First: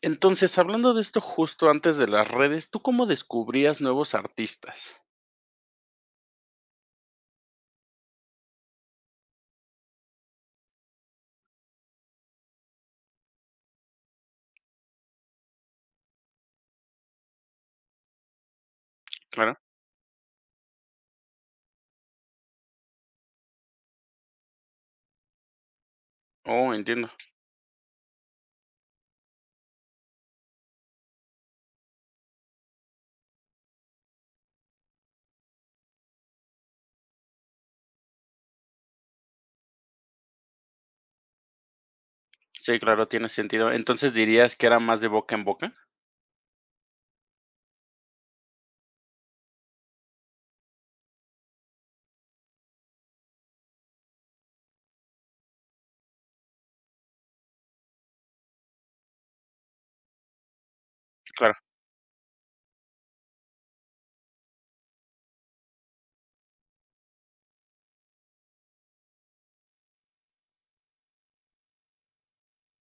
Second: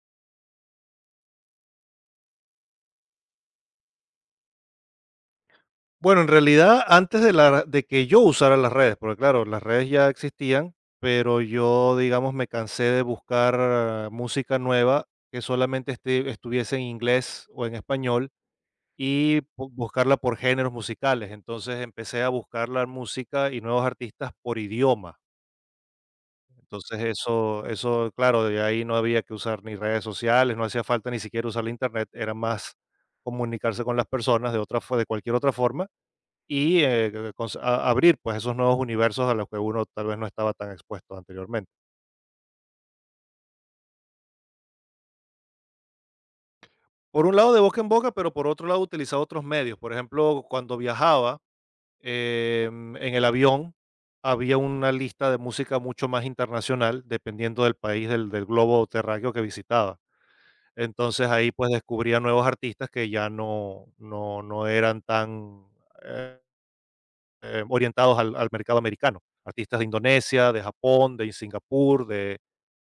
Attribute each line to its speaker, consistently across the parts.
Speaker 1: Entonces, hablando de esto justo antes de las redes, ¿tú cómo descubrías nuevos artistas?
Speaker 2: Bueno, en realidad, antes de que yo usara las redes, porque claro, las redes ya existían, pero yo, digamos, me cansé de buscar música nueva que solamente estuviese en inglés o en español y
Speaker 1: Claro.
Speaker 2: buscarla por géneros musicales. Entonces empecé a buscar la música y nuevos artistas por idioma.
Speaker 1: Oh,
Speaker 2: Entonces
Speaker 1: entiendo.
Speaker 2: eso, claro, de ahí no había que usar ni redes sociales, no hacía falta ni siquiera usar la internet, era más comunicarse con las personas de cualquier otra forma y abrir pues esos nuevos universos a los que uno tal vez no estaba tan expuesto anteriormente.
Speaker 1: Sí, claro, tiene sentido. Entonces, ¿dirías que era más de boca en boca?
Speaker 2: Por un lado de boca en boca, pero por otro lado utilizaba otros medios. Por ejemplo, cuando viajaba en el avión, había una lista de música mucho más internacional, dependiendo del país del globo terráqueo que visitaba. Entonces ahí
Speaker 1: Claro.
Speaker 2: pues descubría nuevos artistas que ya no eran tan... eh, orientados al mercado americano. Artistas de Indonesia, de Japón, de Singapur, de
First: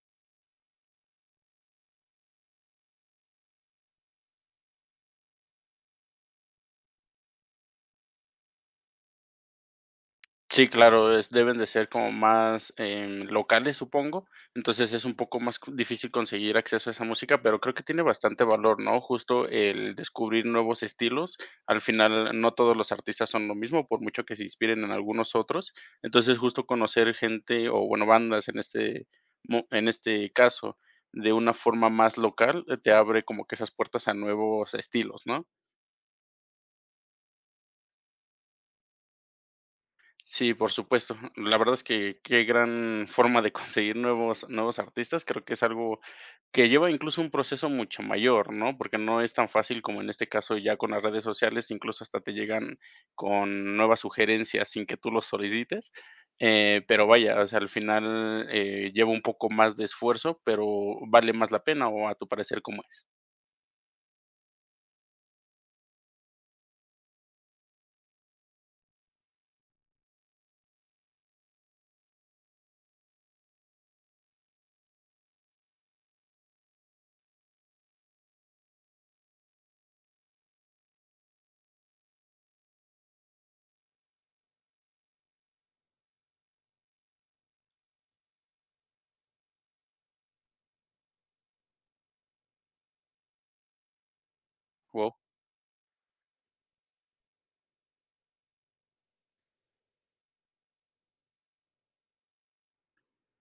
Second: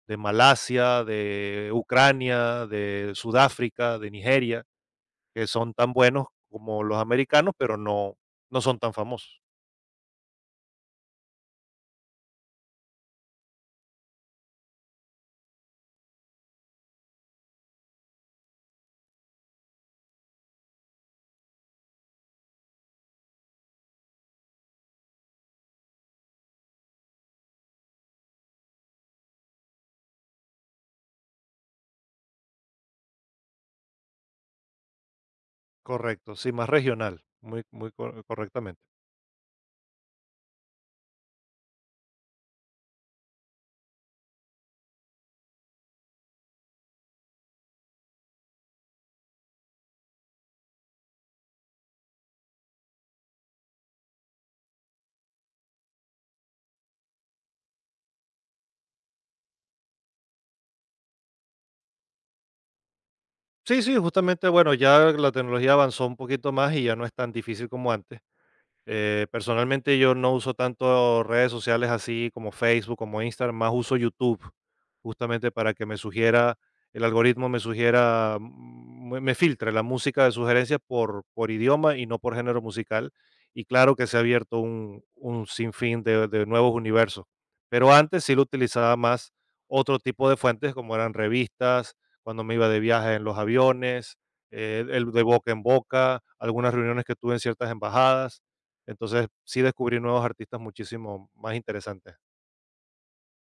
Speaker 2: de Malasia, de Ucrania, de Sudáfrica, de Nigeria, que son tan buenos como los americanos, pero no son tan famosos.
Speaker 1: Sí, claro, es deben de ser como más, locales, supongo. Entonces, es un poco más co difícil conseguir acceso a esa música, pero creo que tiene bastante valor, ¿no? Justo el descubrir nuevos estilos. Al final, no todos los artistas son lo mismo, por mucho que se inspiren en algunos otros. Entonces, justo conocer gente o, bueno, bandas en este mo en este caso, de una forma más local, te abre como que esas puertas a nuevos estilos, ¿no?
Speaker 2: Correcto, sí, más regional, muy muy correctamente.
Speaker 1: Sí, por supuesto. La verdad es que qué gran forma de conseguir nuevos artistas. Creo que es algo que lleva incluso un proceso mucho mayor, ¿no? Porque no es tan fácil como en este caso ya con las redes sociales, incluso hasta te llegan con nuevas sugerencias sin que tú los solicites. Pero vaya, o sea, al final, lleva un poco más de esfuerzo, pero vale más la pena, o a tu parecer, ¿cómo es?
Speaker 2: Sí, sí, justamente, bueno, ya la tecnología avanzó un poquito más y ya no es tan difícil como antes. Personalmente yo no uso tanto redes sociales así como Facebook, como Instagram, más uso YouTube, justamente para que me sugiera, el algoritmo me sugiera, me filtre la música de sugerencias por idioma y no por género musical. Y claro que se ha abierto un sinfín de nuevos universos. Pero antes sí lo utilizaba más otro tipo de fuentes, como eran revistas, cuando me iba de viaje en los aviones, el de boca en boca, algunas reuniones que tuve en ciertas embajadas. Entonces, sí descubrí nuevos artistas muchísimo más interesantes.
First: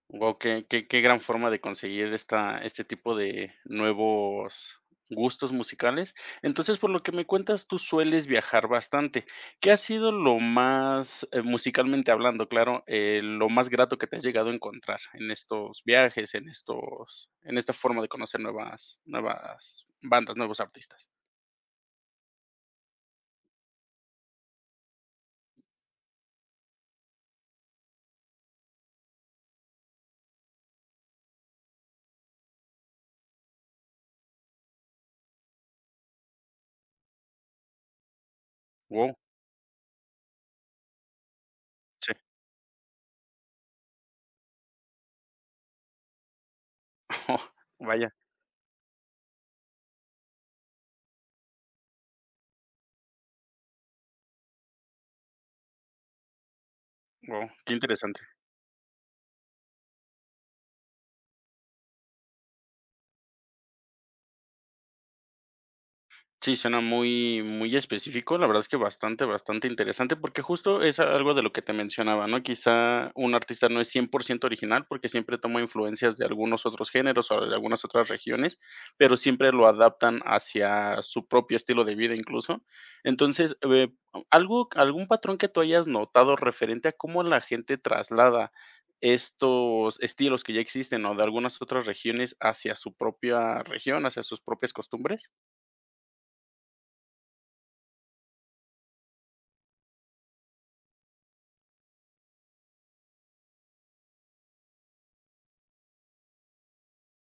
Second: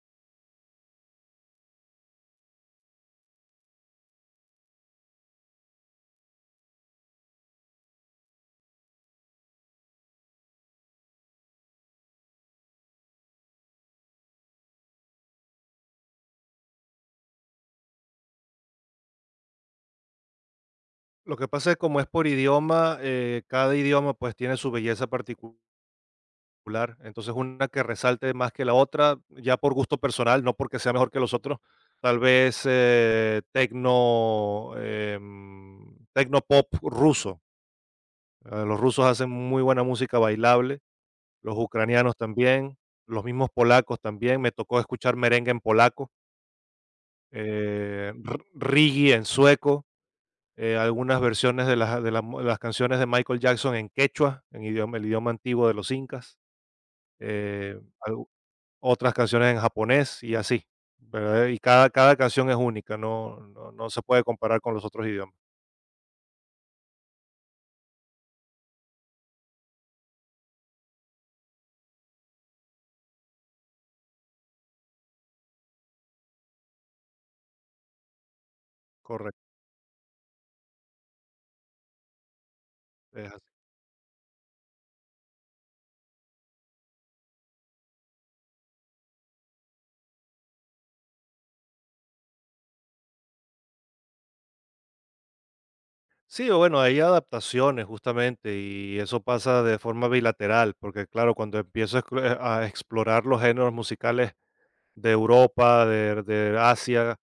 Speaker 1: Wow, qué gran forma de conseguir esta este tipo de nuevos gustos musicales. Entonces, por lo que me cuentas, tú sueles viajar bastante. ¿Qué ha sido lo más, musicalmente hablando, claro, lo más grato que te has llegado a encontrar en estos viajes, en esta forma de conocer nuevas bandas, nuevos artistas?
Speaker 2: Lo que pasa es como es por idioma, cada idioma pues tiene su belleza particular. Entonces, una que resalte más que la otra, ya por gusto personal, no porque sea mejor que los otros. Tal vez tecno pop ruso. Los rusos
Speaker 1: Wow,
Speaker 2: hacen muy buena música bailable, los
Speaker 1: sí.
Speaker 2: ucranianos también, los mismos polacos también. Me tocó escuchar merengue en polaco,
Speaker 1: Vaya,
Speaker 2: reggae en sueco, algunas versiones de las canciones de Michael Jackson en quechua, en idioma, el idioma antiguo de los incas,
Speaker 1: wow, qué
Speaker 2: eh,
Speaker 1: interesante.
Speaker 2: algu- otras canciones en japonés y así, ¿verdad? Y cada canción es única, no se puede comparar con los otros idiomas.
Speaker 1: Sí, suena muy, muy específico. La verdad es que bastante, bastante interesante, porque justo es algo de lo que te mencionaba, ¿no? Quizá un artista no es 100% original, porque siempre toma influencias de algunos otros géneros o de algunas otras regiones, pero
Speaker 2: Correcto.
Speaker 1: siempre lo adaptan hacia su propio estilo de vida incluso.
Speaker 2: Es así.
Speaker 1: Entonces, ¿algo, algún patrón que tú hayas notado referente a cómo la gente traslada estos estilos que ya existen o de algunas otras regiones hacia su propia región, hacia sus propias costumbres?
Speaker 2: Sí, o bueno, hay adaptaciones justamente y eso pasa de forma bilateral, porque claro, cuando empiezo a explorar los géneros musicales de Europa, de Asia,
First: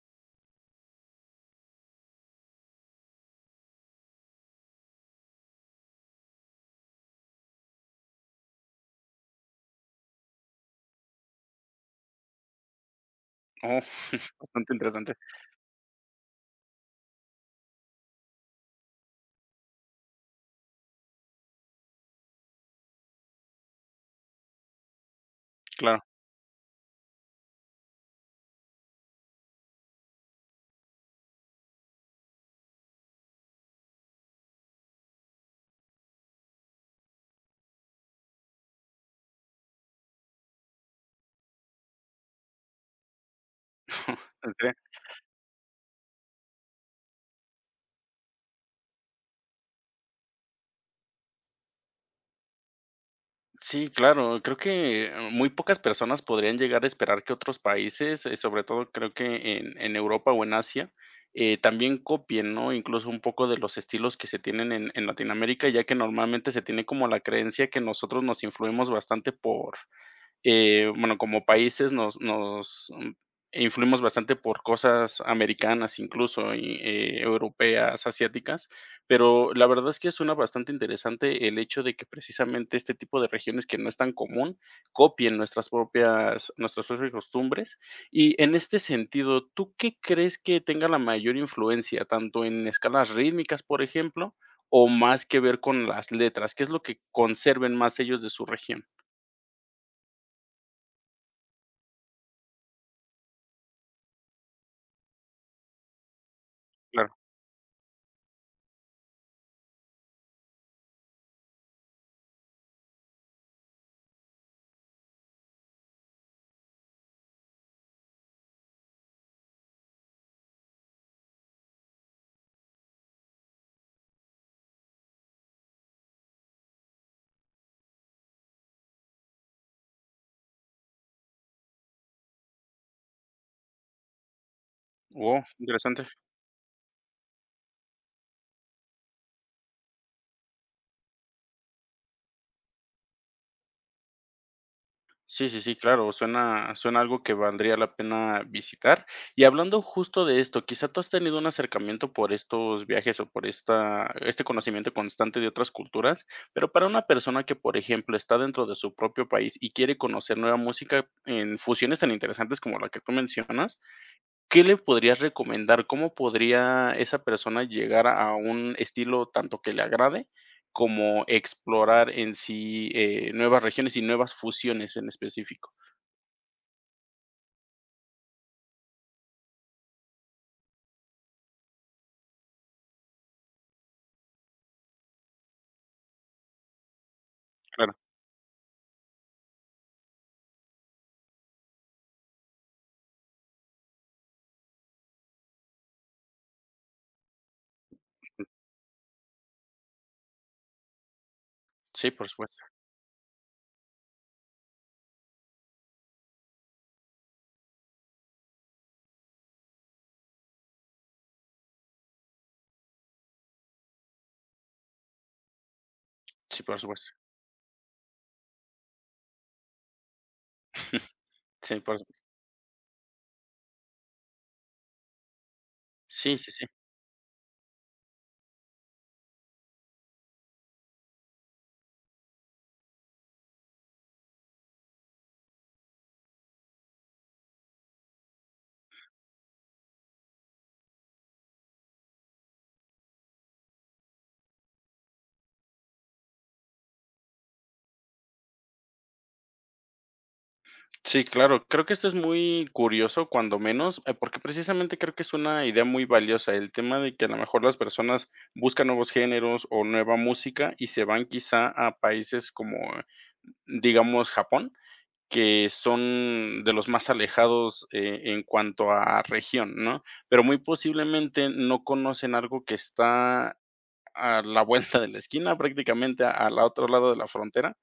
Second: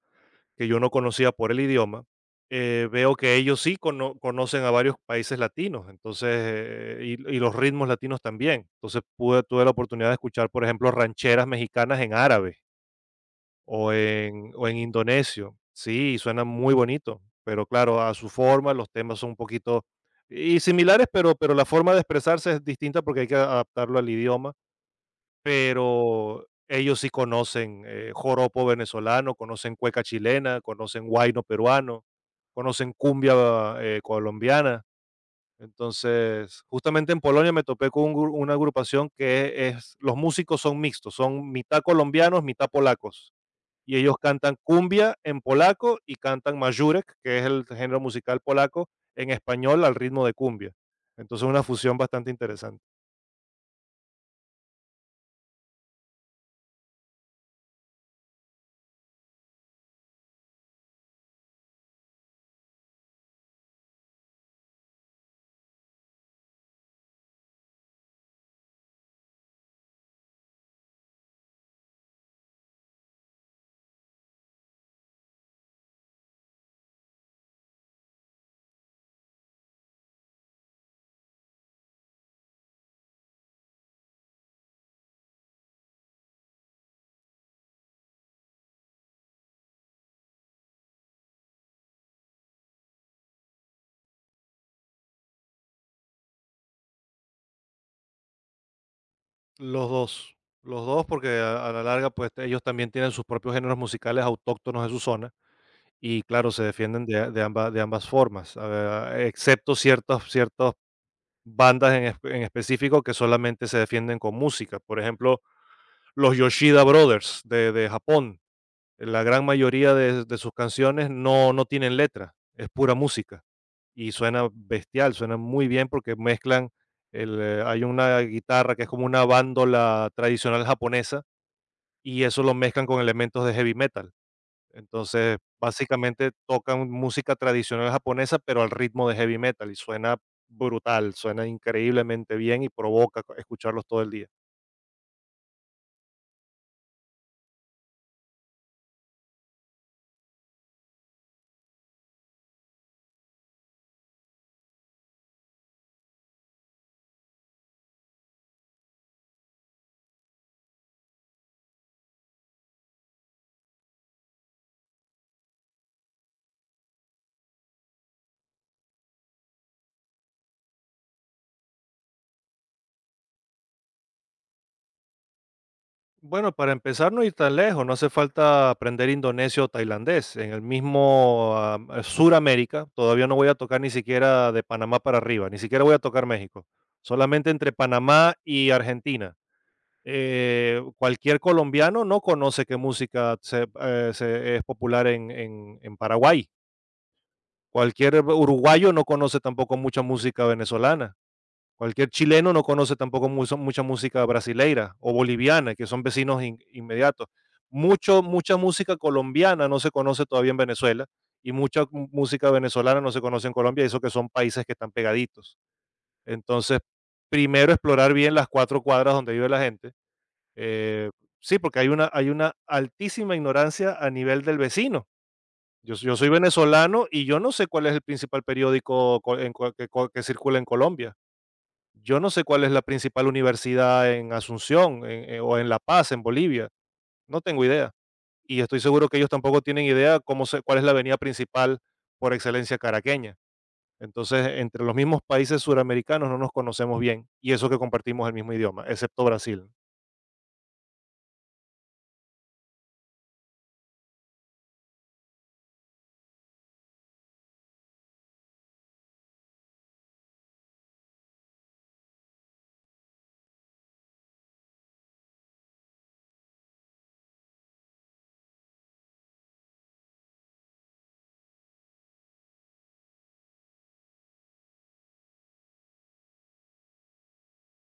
Speaker 2: que yo no conocía por el idioma. Veo que ellos sí conocen a varios países latinos. Entonces, y los ritmos latinos también. Entonces pude, tuve la oportunidad de escuchar, por ejemplo, rancheras mexicanas en árabe
Speaker 1: Oh,
Speaker 2: o en, o
Speaker 1: bastante
Speaker 2: en
Speaker 1: interesante,
Speaker 2: indonesio. Sí, suena muy bonito, pero claro, a su forma los temas son un poquito y similares, pero la forma de expresarse es distinta porque hay que adaptarlo al idioma,
Speaker 1: claro,
Speaker 2: pero ellos sí conocen, joropo venezolano, conocen cueca chilena, conocen guayno peruano, conocen cumbia, colombiana. Entonces, justamente en Polonia me topé con un gru una agrupación que es los músicos son mixtos, son mitad colombianos, mitad polacos, y ellos
Speaker 1: ¿en
Speaker 2: cantan
Speaker 1: serio?
Speaker 2: cumbia en polaco y cantan majurek, que es el género musical polaco, en español al ritmo de cumbia. Entonces, una fusión bastante interesante.
Speaker 1: Sí, claro, creo que muy pocas personas podrían llegar a esperar que otros países, sobre todo creo que en Europa o en Asia, también copien, ¿no? Incluso un poco de los estilos que se tienen en Latinoamérica, ya que normalmente se tiene como la creencia que nosotros nos influimos bastante por bueno, como países nos, influimos bastante por cosas americanas, incluso y, europeas, asiáticas, pero la verdad es que suena bastante interesante el hecho de que precisamente este tipo de regiones que no es tan común copien nuestras propias costumbres. Y en este sentido, ¿tú qué crees que tenga la mayor influencia, tanto en escalas rítmicas, por ejemplo, o más que ver con las letras? ¿Qué es lo que conserven más ellos de su región?
Speaker 2: Los 2, los 2 porque a la larga, pues, ellos también tienen sus propios géneros musicales autóctonos de su zona y, claro, se defienden de ambas formas, excepto ciertas bandas en específico que solamente se defienden con música. Por ejemplo, los Yoshida Brothers de Japón. La gran mayoría de sus canciones no tienen letra, es pura música y suena bestial, suena muy bien porque mezclan hay una guitarra que es como una bandola tradicional japonesa y eso lo mezclan con elementos de heavy metal. Entonces,
Speaker 1: Guau, interesante.
Speaker 2: básicamente tocan música tradicional japonesa, pero al ritmo de heavy metal y suena brutal, suena increíblemente bien y provoca escucharlos todo el día.
Speaker 1: Sí, sí, sí, claro, suena suena algo que valdría la pena visitar. Y hablando justo de esto, quizá tú has tenido un acercamiento por estos viajes o por esta este conocimiento constante de otras culturas, pero para una persona que, por ejemplo, está dentro de su propio país y quiere conocer nueva música en fusiones tan interesantes como la que tú mencionas, ¿qué le podrías recomendar? ¿Cómo podría esa persona llegar a un estilo tanto que le agrade, como explorar en sí, nuevas regiones y nuevas fusiones en específico?
Speaker 2: Bueno, para empezar no ir tan lejos, no hace falta aprender indonesio o tailandés. En el mismo Suramérica, todavía no voy a tocar ni siquiera de Panamá para arriba, ni siquiera voy a tocar México, solamente entre
Speaker 1: Claro.
Speaker 2: Panamá y Argentina. Cualquier colombiano no conoce qué música es popular en, en Paraguay. Cualquier uruguayo no conoce tampoco mucha música venezolana. Cualquier
Speaker 1: Sí, por
Speaker 2: chileno no
Speaker 1: supuesto.
Speaker 2: conoce tampoco mucha música brasileira o boliviana, que son vecinos inmediatos. Mucha música colombiana no se conoce todavía en Venezuela y mucha música venezolana no se conoce en Colombia, y eso que son países que están pegaditos.
Speaker 1: Sí, por
Speaker 2: Entonces,
Speaker 1: supuesto.
Speaker 2: primero explorar bien las cuatro cuadras donde vive la gente. eh, sí, porque
Speaker 1: Sí,
Speaker 2: hay
Speaker 1: por
Speaker 2: una,
Speaker 1: supuesto.
Speaker 2: hay una altísima ignorancia a nivel del vecino. Yo soy
Speaker 1: Sí, sí, sí.
Speaker 2: venezolano y yo no sé cuál es el principal periódico co- en co- que circula en Colombia. Yo no sé cuál es la principal universidad en Asunción, o en La Paz, en Bolivia. No tengo idea. Y estoy seguro que ellos tampoco tienen idea cómo cuál es la avenida principal por excelencia caraqueña. Entonces, entre los mismos países suramericanos no nos conocemos bien. Y eso que compartimos el mismo idioma, excepto Brasil.
Speaker 1: Sí, claro. Creo que esto es muy curioso, cuando menos, porque precisamente creo que es una idea muy valiosa, el tema de que a lo mejor las personas buscan nuevos géneros o nueva música y se van quizá a países como, digamos, Japón, que son de los más alejados, en cuanto a región, ¿no? Pero muy posiblemente no conocen algo que está a la vuelta de la esquina, prácticamente a al otro lado de la frontera,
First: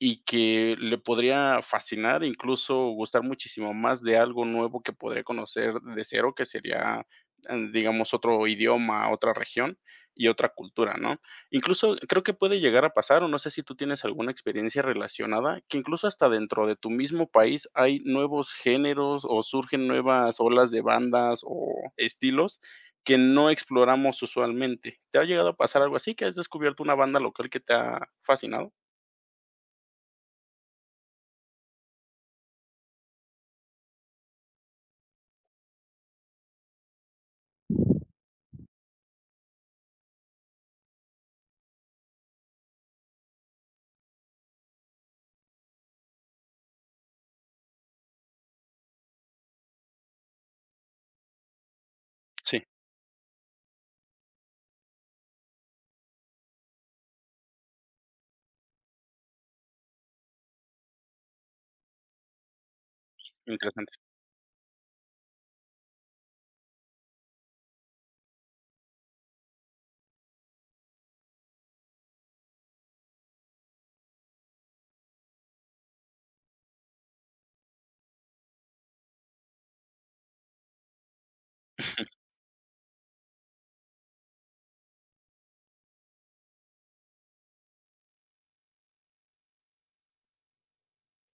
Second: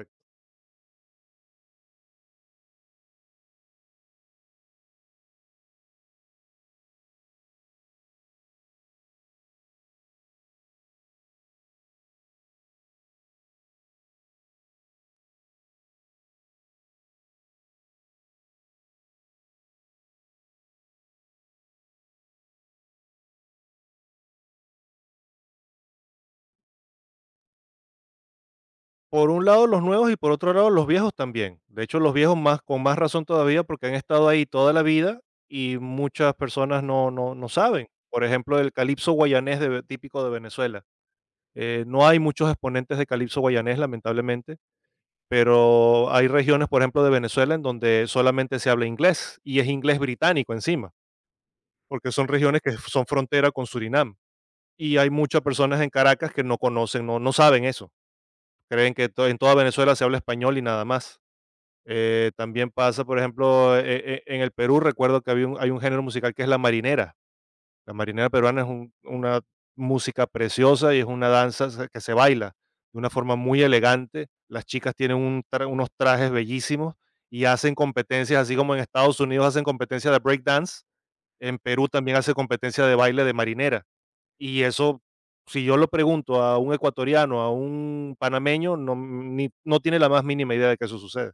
Speaker 1: y que le podría fascinar, incluso gustar muchísimo más de algo nuevo que podría conocer de cero, que sería, digamos, otro idioma, otra región y otra cultura, ¿no? Incluso creo que puede llegar a pasar, o no sé si tú tienes alguna experiencia relacionada, que incluso hasta dentro de tu mismo país hay nuevos géneros o surgen nuevas olas de bandas o estilos que no exploramos usualmente. ¿Te ha llegado a pasar algo así, que has descubierto una banda local que te ha fascinado?
Speaker 2: Por un lado los nuevos y por otro lado los viejos también. De hecho, los viejos más con más razón todavía porque han estado ahí toda la vida y muchas personas no saben. Por ejemplo, el calipso guayanés de típico de Venezuela. No hay muchos exponentes de calipso guayanés, lamentablemente, pero hay regiones, por ejemplo, de Venezuela en donde solamente se habla inglés y es inglés británico encima, porque son
Speaker 1: Sí,
Speaker 2: regiones que son frontera con Surinam. Y hay muchas personas en Caracas que no conocen, no saben eso. Creen que to en toda Venezuela se habla español y nada más. También pasa, por ejemplo,
Speaker 1: interesante.
Speaker 2: en el Perú recuerdo que había un hay un género musical que es la marinera. La marinera peruana es un una música preciosa y es una danza se que se baila de una forma muy elegante. Las chicas tienen un tra unos trajes bellísimos y hacen competencias, así como en Estados Unidos hacen competencia de break dance, en Perú también hace competencia de baile de marinera. Y eso, si yo lo pregunto a un ecuatoriano, a un panameño, no, mm, ni no tiene la más mínima idea de que eso sucede.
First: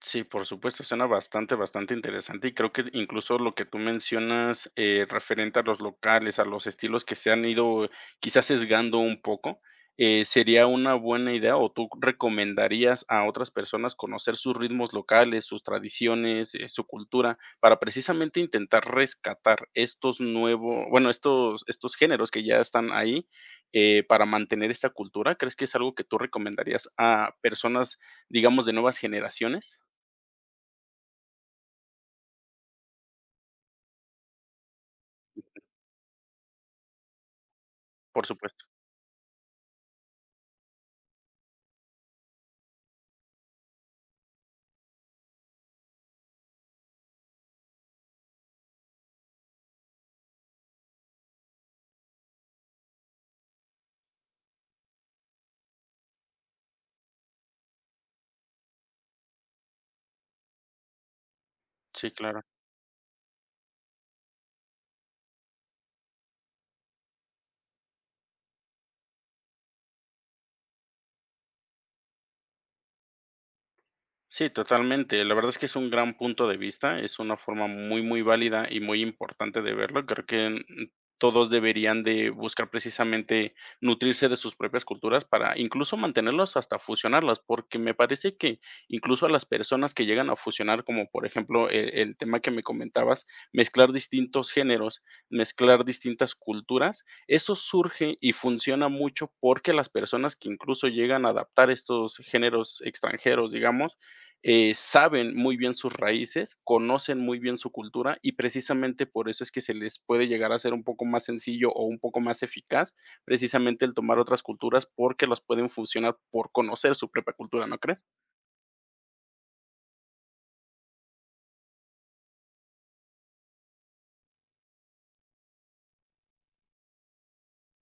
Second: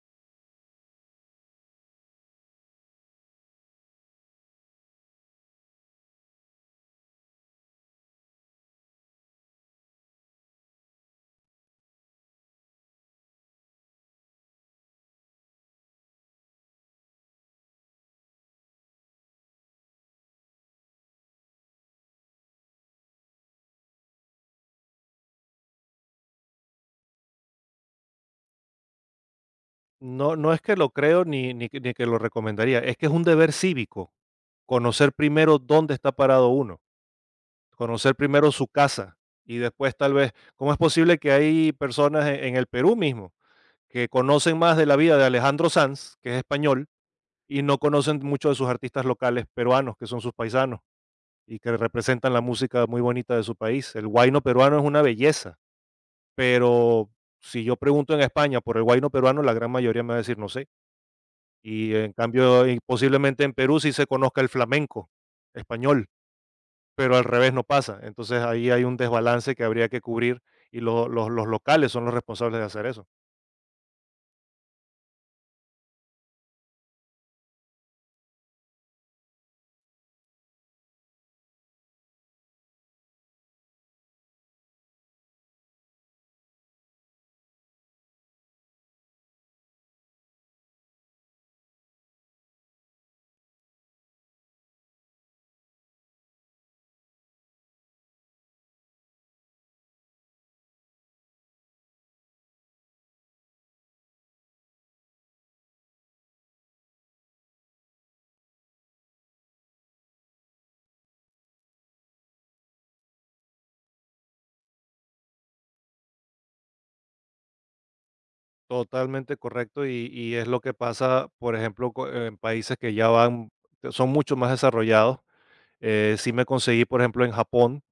Speaker 1: Sí, por supuesto, suena bastante, bastante interesante y creo que incluso lo que tú mencionas referente a los locales, a los estilos que se han ido quizás sesgando un poco, sería una buena idea o tú recomendarías a otras personas conocer sus ritmos locales, sus tradiciones, su cultura, para precisamente intentar rescatar estos nuevos, bueno, estos, estos géneros que ya están ahí para mantener esta cultura. ¿Crees que es algo que tú recomendarías a personas, digamos, de nuevas generaciones?
Speaker 2: No, no es que lo creo ni, ni, que ni que lo recomendaría, es que es un deber cívico conocer primero dónde está parado uno, conocer
Speaker 1: Por
Speaker 2: primero
Speaker 1: supuesto,
Speaker 2: su casa y después tal vez, ¿cómo es posible que hay personas en el Perú mismo que conocen más de la vida de Alejandro Sanz, que es español, y no conocen mucho de sus artistas locales peruanos, que son sus paisanos y que representan la música muy bonita de su país? El guayno peruano es una belleza, pero si yo pregunto en España por el guayno peruano, la gran mayoría me va a decir, no sé. Y
Speaker 1: sí,
Speaker 2: en
Speaker 1: claro.
Speaker 2: cambio, y posiblemente en Perú sí se conozca el flamenco español, pero al revés no pasa. Entonces ahí hay un desbalance que habría que cubrir y los locales son los responsables de hacer eso.
Speaker 1: Sí, totalmente. La verdad es que es un gran punto de vista, es una forma muy, muy válida y muy importante de verlo. Creo que todos deberían de buscar precisamente nutrirse de sus propias culturas para incluso mantenerlos hasta fusionarlas, porque me parece que incluso a las personas que llegan a fusionar, como por ejemplo el tema que me comentabas, mezclar distintos géneros, mezclar distintas culturas, eso surge y funciona mucho porque las personas que incluso llegan a adaptar estos géneros extranjeros, digamos, saben muy bien sus raíces, conocen muy bien su cultura y precisamente por eso es que se les puede llegar a ser un poco más sencillo o un poco más eficaz precisamente el tomar otras culturas porque las pueden fusionar por conocer su propia cultura, ¿no crees?
Speaker 2: Totalmente correcto y es lo que pasa, por ejemplo, en países que ya van, que son mucho más desarrollados. Sí me conseguí, por ejemplo, en Japón,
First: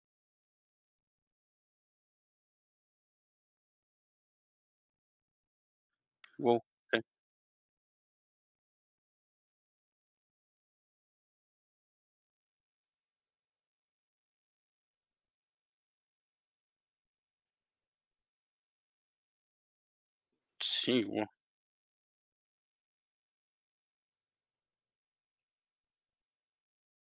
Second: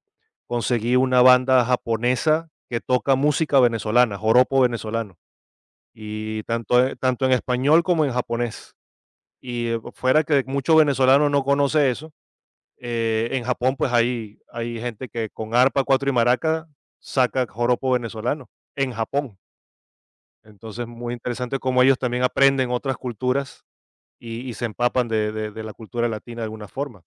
Speaker 2: conseguí una banda japonesa que toca música venezolana, joropo venezolano, y
Speaker 1: Guau,
Speaker 2: tanto, e-
Speaker 1: eh,
Speaker 2: tanto en español como en japonés. Y fuera que muchos venezolanos no conoce eso, en Japón, pues, hay gente que con arpa, cuatro y maraca saca joropo venezolano, en Japón. Entonces,
Speaker 1: sí,
Speaker 2: muy
Speaker 1: guau.
Speaker 2: interesante cómo ellos también aprenden otras culturas y se empapan de la cultura latina de alguna forma.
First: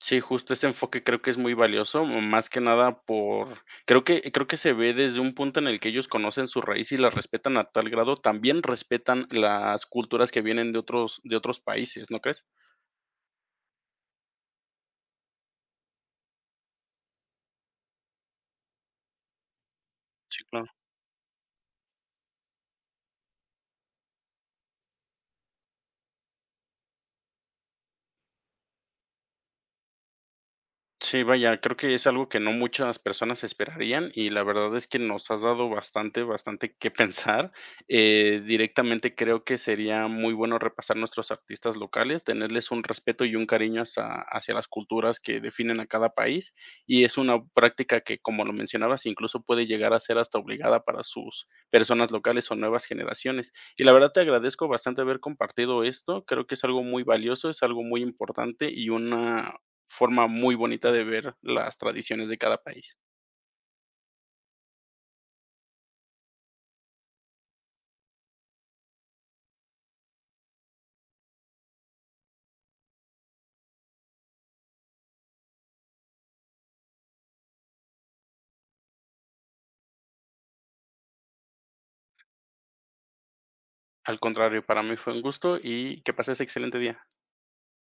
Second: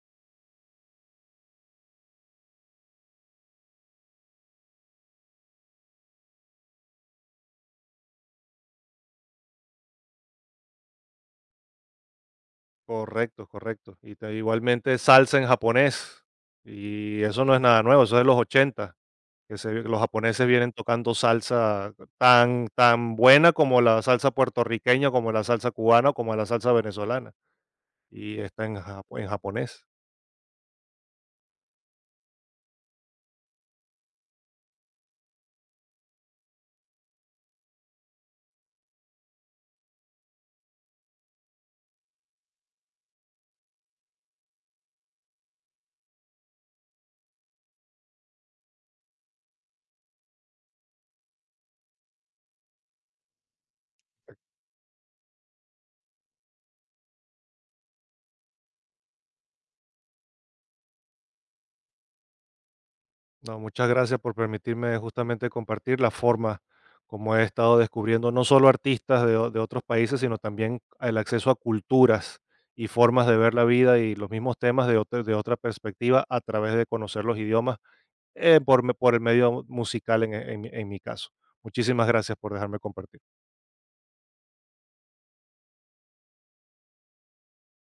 Speaker 1: Sí, justo ese enfoque creo que es muy valioso, más que nada por, creo que se ve desde un punto en el que ellos conocen su raíz y la respetan a tal grado, también respetan las culturas que vienen de otros países, ¿no crees?
Speaker 2: Correcto, correcto. Y te igualmente salsa en japonés, y eso no es nada nuevo, eso es de los 80, que se los
Speaker 1: Sí,
Speaker 2: japoneses
Speaker 1: claro.
Speaker 2: vienen tocando salsa tan tan buena como la salsa puertorriqueña, como la salsa cubana, como la salsa venezolana, y está en japonés.
Speaker 1: Sí, vaya, creo que es algo que no muchas personas esperarían y la verdad es que nos has dado bastante, bastante que pensar. Directamente creo que sería muy bueno repasar nuestros artistas locales, tenerles un respeto y un cariño hacia, hacia las culturas que definen a cada país y es una práctica que, como lo mencionabas, incluso puede llegar a ser hasta obligada para sus personas locales o nuevas generaciones. Y la verdad te agradezco bastante haber compartido esto, creo que es algo muy valioso, es algo muy importante y una forma muy bonita de ver las tradiciones de cada país.
Speaker 2: No, muchas gracias por permitirme justamente compartir la forma como he estado descubriendo no solo artistas de otros países, sino también el acceso a culturas y formas de ver la vida y los mismos temas de otra perspectiva a través de conocer los idiomas, por el medio musical en mi caso. Muchísimas gracias por dejarme compartir.
Speaker 1: Al contrario, para mí fue un gusto y que pases excelente día.